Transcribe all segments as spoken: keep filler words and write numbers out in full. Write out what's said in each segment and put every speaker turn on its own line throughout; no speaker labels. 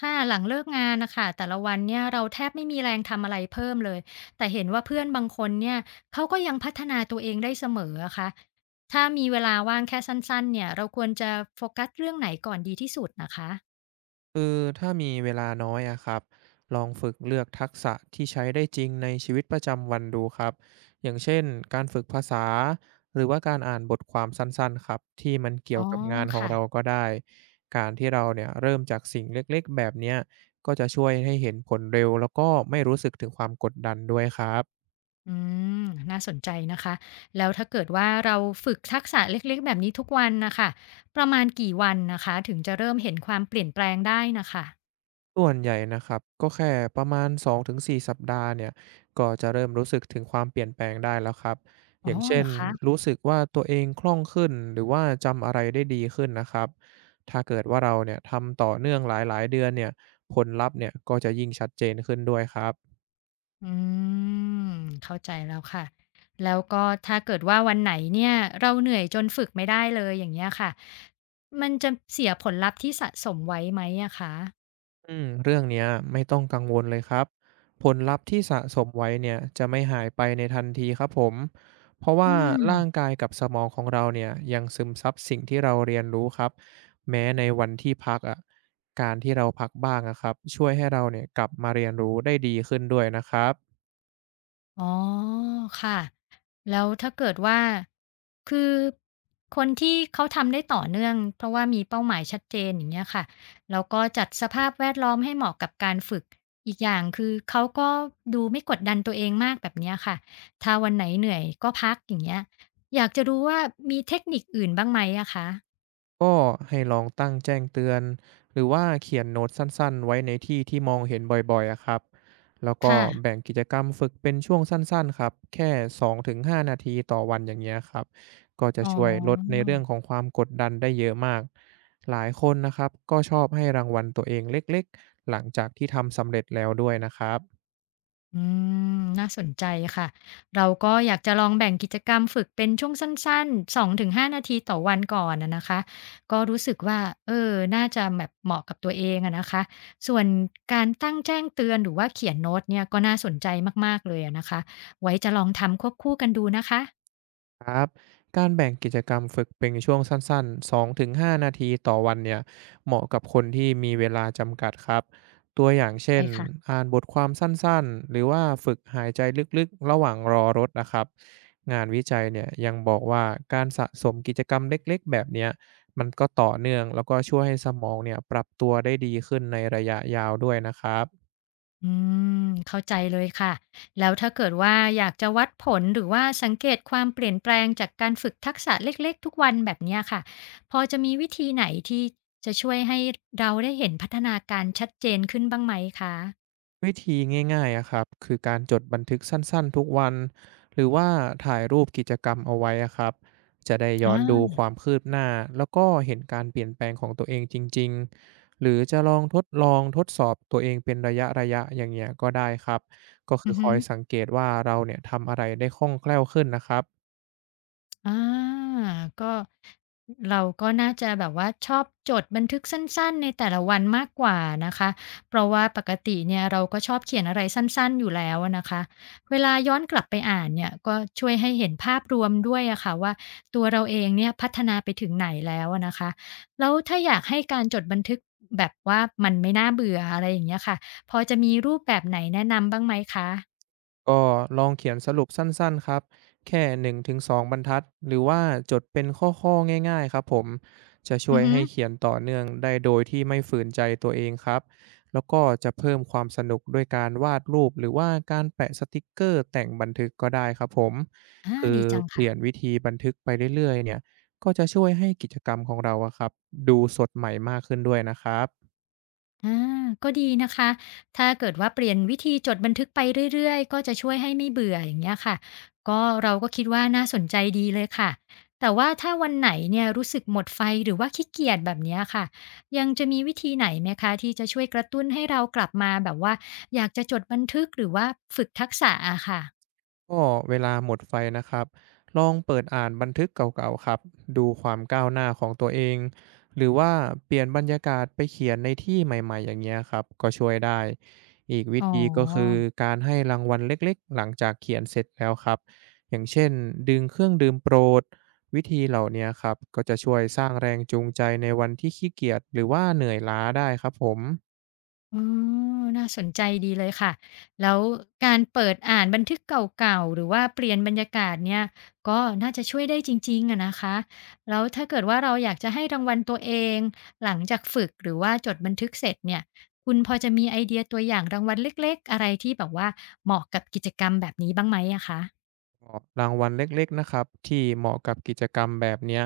ค่ะหลังเลิกงานนะคะแต่ละวันเนี่ยเราแทบไม่มีแรงทำอะไรเพิ่มเลยแต่เห็นว่าเพื่อนบางคนเนี่ยเขาก็ยังพัฒนาตัวเองได้เสมออะคะถ้ามีเวลาว่างแค่สั้นๆเนี่ยเราควรจะโฟกัสเรื่องไหนก่อนดีที่สุดนะคะ
คือถ้ามีเวลาน้อยอะครับลองฝึกเลือกทักษะที่ใช้ได้จริงในชีวิตประจำวันดูครับอย่างเช่นการฝึกภาษาหรือว่าการอ่านบทความสั้นๆครับที่มันเกี่
อ๋
ย
อ
วกับงานของ
ค่ะ
เราก็ได้การที่เราเนี่ยเริ่มจากสิ่งเล็กๆแบบเนี้ยก็จะช่วยให้เห็นผลเร็วแล้วก็ไม่รู้สึกถึงความกดดันด้วยครับ
อืมน่าสนใจนะคะแล้วถ้าเกิดว่าเราฝึกทักษะเล็กๆแบบนี้ทุกวันนะคะประมาณกี่วันนะคะถึงจะเริ่มเห็นความเปลี่ยนแปลงได้นะคะ
ส่วนใหญ่นะครับก็แค่ประมาณสองถึงสี่สสัปดาห์เนี่ยก็จะเริ่มรู้สึกถึงความเปลี่ยนแปลงได้แล้วครับอ
อ๋อ
ย่างเช่
เหร
น
อคะ
รู้สึกว่าตัวเองคล่องขึ้นหรือว่าจำอะไรได้ดีขึ้นนะครับถ้าเกิดว่าเราเนี่ยทำต่อเนื่องหลายๆเดือนเนี่ยผลลัพธ์เนี่ยก็จะยิ่งชัดเจนขึ้นด้วยครับ
อืมเข้าใจแล้วค่ะแล้วก็ถ้าเกิดว่าวันไหนเนี่ยเราเหนื่อยจนฝึกไม่ได้เลยอย่างเงี้ยค่ะมันจะเสียผลลัพธ์ที่สะสมไว้ไหมอะคะ
อืมเรื่องเนี้ยไม่ต้องกังวลเลยครับผลลัพธ์ที่สะสมไว้เนี่ยจะไม่หายไปในทันทีครับผมเพราะ
อื
ว่า
ม
ร่างกายกับสมองของเราเนี่ยยังซึมซับสิ่งที่เราเรียนรู้ครับแม้ในวันที่พักอ่ะการที่เราพักบ้างอะครับช่วยให้เราเนี่ยกลับมาเรียนรู้ได้ดีขึ้นด้วยนะครับ
อ๋อค่ะแล้วถ้าเกิดว่าคือคนที่เขาทำได้ต่อเนื่องเพราะว่ามีเป้าหมายชัดเจนอย่างเงี้ยค่ะแล้วก็จัดสภาพแวดล้อมให้เหมาะกับการฝึกอีกอย่างคือเขาก็ดูไม่กดดันตัวเองมากแบบเนี้ยค่ะถ้าวันไหนเหนื่อยก็พักอย่างเงี้ยอยากจะรู้ว่ามีเทคนิคอื่นบ้างไหมอะคะ
ก็ให้ลองตั้งแจ้งเตือนหรือว่าเขียนโน้ตสั้น ๆ ไว้ในที่ที่มองเห็นบ่อยๆอะครับแล้วก็
ค่ะ
แบ่งกิจกรรมฝึกเป็นช่วงสั้นๆครับแค่สองถึงห้านาทีต่อวันอย่างเงี้ยครับก็จะ
อ๋อ
ช่วยลดในเรื่องของความกดดันได้เยอะมากหลายคนนะครับก็ชอบให้รางวัลตัวเองเล็กๆ หลังจากที่ทำสำเร็จแล้วด้วยนะครับ
อืมน่าสนใจค่ะ เราก็อยากจะลองแบ่งกิจกรรมฝึกเป็นช่วงสั้นๆสองถึงห้านาทีต่อวันก่อนนะนะคะ ก็รู้สึกว่าเออน่าจะแบบเหมาะกับตัวเองอะนะคะ ส่วนการตั้งแจ้งเตือนหรือว่าเขียนโน้ตเนี่ยก็น่าสนใจมากๆเลยอะนะคะ ไว้จะลองทำควบคู่กันดูนะคะ
ครับการแบ่งกิจกรรมฝึกเป็นช่วงสั้นๆสองถึงห้านาทีต่อวันเนี่ยเหมาะกับคนที่มีเวลาจำกัดครับตัวอย่างเช่
ใช่
น
ค่ะ
อ่านบทความสั้นๆหรือว่าฝึกหายใจลึกๆระหว่างรอรถนะครับงานวิจัยเนี่ยยังบอกว่าการสะสมกิจกรรมเล็กๆแบบเนี้ยมันก็ต่อเนื่องแล้วก็ช่วยให้สมองเนี่ยปรับตัวได้ดีขึ้นในระยะยาวด้วยนะครับ
อืมเข้าใจเลยค่ะแล้วถ้าเกิดว่าอยากจะวัดผลหรือว่าสังเกตความเปลี่ยนแปลงจากการฝึกทักษะเล็กๆทุกวันแบบเนี้ยค่ะพอจะมีวิธีไหนที่จะช่วยให้เราได้เห็นพัฒนาการชัดเจนขึ้นบ้างไหมคะ
วิธีง่ายๆอะครับคือการจดบันทึกสั้นๆ ทุกวันหรือว่าถ่ายรูปกิจกรรมเอาไว้อะครับ จะได้ย้อนดู
อา
ความคืบหน้าแล้วก็เห็นการเปลี่ยนแปลงของตัวเองจริงๆ หรือจะลองทดลองทดสอบตัวเองเป็นระยะๆอย่างเงี้ยก็ได้ครับ ก็คื
อื
อ
อ
ค
ฮึ
อยสังเกตว่าเราเนี่ยทำอะไรได้คล่องแคล่วขึ้นนะครับ
อาก็เราก็น่าจะแบบว่าชอบจดบันทึกสั้นๆในแต่ละวันมากกว่านะคะเพราะว่าปกติเนี่ยเราก็ชอบเขียนอะไรสั้นๆอยู่แล้วอะนะคะเวลาย้อนกลับไปอ่านเนี่ยก็ช่วยให้เห็นภาพรวมด้วยอะค่ะว่าตัวเราเองเนี่ยพัฒนาไปถึงไหนแล้วอะนะคะแล้วถ้าอยากให้การจดบันทึกแบบว่ามันไม่น่าเบื่ออะไรอย่างเงี้ยค่ะพอจะมีรูปแบบไหนแนะนำบ้างไหมคะ
ก็ลองเขียนสรุปสั้นๆครับแค่หนึ่งถึงสองบรรทัดหรือว่าจดเป็นข้อๆง่ายๆครับผมจะช่
อื
ว
อ
ย
ฮึ
ให้เขียนต่อเนื่องได้โดยที่ไม่ฝืนใจตัวเองครับแล้วก็จะเพิ่มความสนุกด้วยการวาดรูปหรือว่าการแปะสติกเกอร์แต่งบันทึกก็ได้ครับผม
อา
คือ
ดีจัง
เป
ค่ะ
ลี่ยนวิธีบันทึกไปเรื่อยๆเนี่ยก็จะช่วยให้กิจกรรมของเราอะครับดูสดใหม่มากขึ้นด้วยนะครับ
อาก็ดีนะคะถ้าเกิดว่าเปลี่ยนวิธีจดบันทึกไปเรื่อยๆก็จะช่วยให้ไม่เบื่ออย่างเงี้ยค่ะก็เราก็คิดว่าน่าสนใจดีเลยค่ะแต่ว่าถ้าวันไหนเนี่ยรู้สึกหมดไฟหรือว่าขี้เกียจแบบเนี้ยค่ะยังจะมีวิธีไหนไหมคะที่จะช่วยกระตุ้นให้เรากลับมาแบบว่าอยากจะจดบันทึกหรือว่าฝึกทักษะอะค่ะ
ก็เวลาหมดไฟนะครับลองเปิดอ่านบันทึกเก่าๆครับดูความก้าวหน้าของตัวเองหรือว่าเปลี่ยนบรรยากาศไปเขียนในที่ใหม่ๆอย่างเงี้ยครับก็ช่วยได้อีกวิ
อ๋อ
ธีก็คือการให้รางวัลเล็กๆหลังจากเขียนเสร็จแล้วครับอย่างเช่นดึงเครื่องดื่มโปรดวิธีเหล่าเนี้ยครับก็จะช่วยสร้างแรงจูงใจในวันที่ขี้เกียจหรือว่าเหนื่อยล้าได้ครับผม
อ๋อน่าสนใจดีเลยค่ะ แล้วการเปิดอ่านบันทึกเก่าๆ หรือว่าเปลี่ยนบรรยากาศเนี่ยก็น่าจะช่วยได้จริงๆอะนะคะแล้วถ้าเกิดว่าเราอยากจะให้รางวัลตัวเองหลังจากฝึกหรือว่าจดบันทึกเสร็จเนี่ยคุณพอจะมีไอเดียตัวอย่างรางวัลเล็กๆอะไรที่แบบว่าเหมาะกับกิจกรรมแบบนี้บ้างไหมอะคะ
ก็รางวัลเล็กๆนะครับที่เหมาะกับกิจกรรมแบบเนี้ย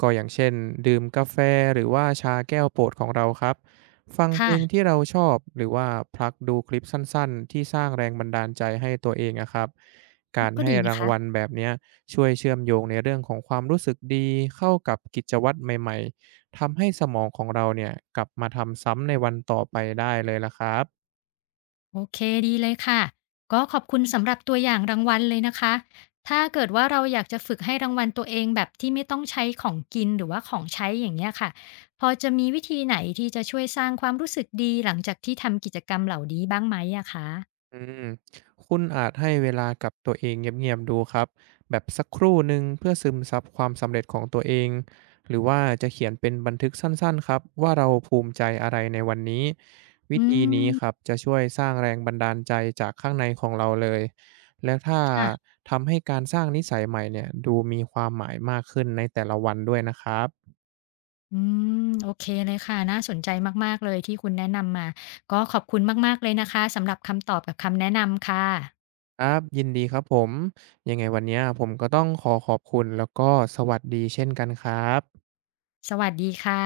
ก็อย่างเช่นดื่มกาแฟหรือว่าชาแก้วโปรดของเราครับฟังเพลง
ค่ะ
ที่เราชอบหรือว่าพลักดูคลิปสั้นๆที่สร้างแรงบันดาลใจให้ตัวเองนะครับการ
ก็
ให้
ดีนะ
ราง
คะ
วัลแบบเนี้ยช่วยเชื่อมโยงในเรื่องของความรู้สึกดีเข้ากับกิจวัตรใหม่ๆทำให้สมองของเราเนี่ยกลับมาทำซ้ำในวันต่อไปได้เลยละครับ
โอเคดีเลยค่ะก็ขอบคุณสำหรับตัวอย่างรางวัลเลยนะคะถ้าเกิดว่าเราอยากจะฝึกให้รางวัลตัวเองแบบที่ไม่ต้องใช้ของกินหรือว่าของใช้อย่างเงี้ยค่ะพอจะมีวิธีไหนที่จะช่วยสร้างความรู้สึกดีหลังจากที่ทำกิจกรรมเหล่านี้บ้างไหมอะคะ
อืมคุณอาจให้เวลากับตัวเองเงียบๆดูครับแบบสักครู่หนึ่งเพื่อซึมซับความสำเร็จของตัวเองหรือว่าจะเขียนเป็นบันทึกสั้นๆครับว่าเราภูมิใจอะไรในวันนี้วิ
อื
ธีนี้ครับ
ม
จะช่วยสร้างแรงบันดาลใจจากข้างในของเราเลยแล้วถ้า
ค่ะ
ทำให้การสร้างนิสัยใหม่เนี่ยดูมีความหมายมากขึ้นในแต่ละวันด้วยนะครับ
อืมโอเคเลยค่ะน่าสนใจมากๆเลยที่คุณแนะนำมาก็ขอบคุณมากๆเลยนะคะสำหรับคำตอบกับคำแนะนำค่ะ
ครับยินดีครับผมยังไงวันเนี้ยผมก็ต้องขอขอบคุณแล้วก็สวัสดีเช่นกันครับ
สวัสดีค่ะ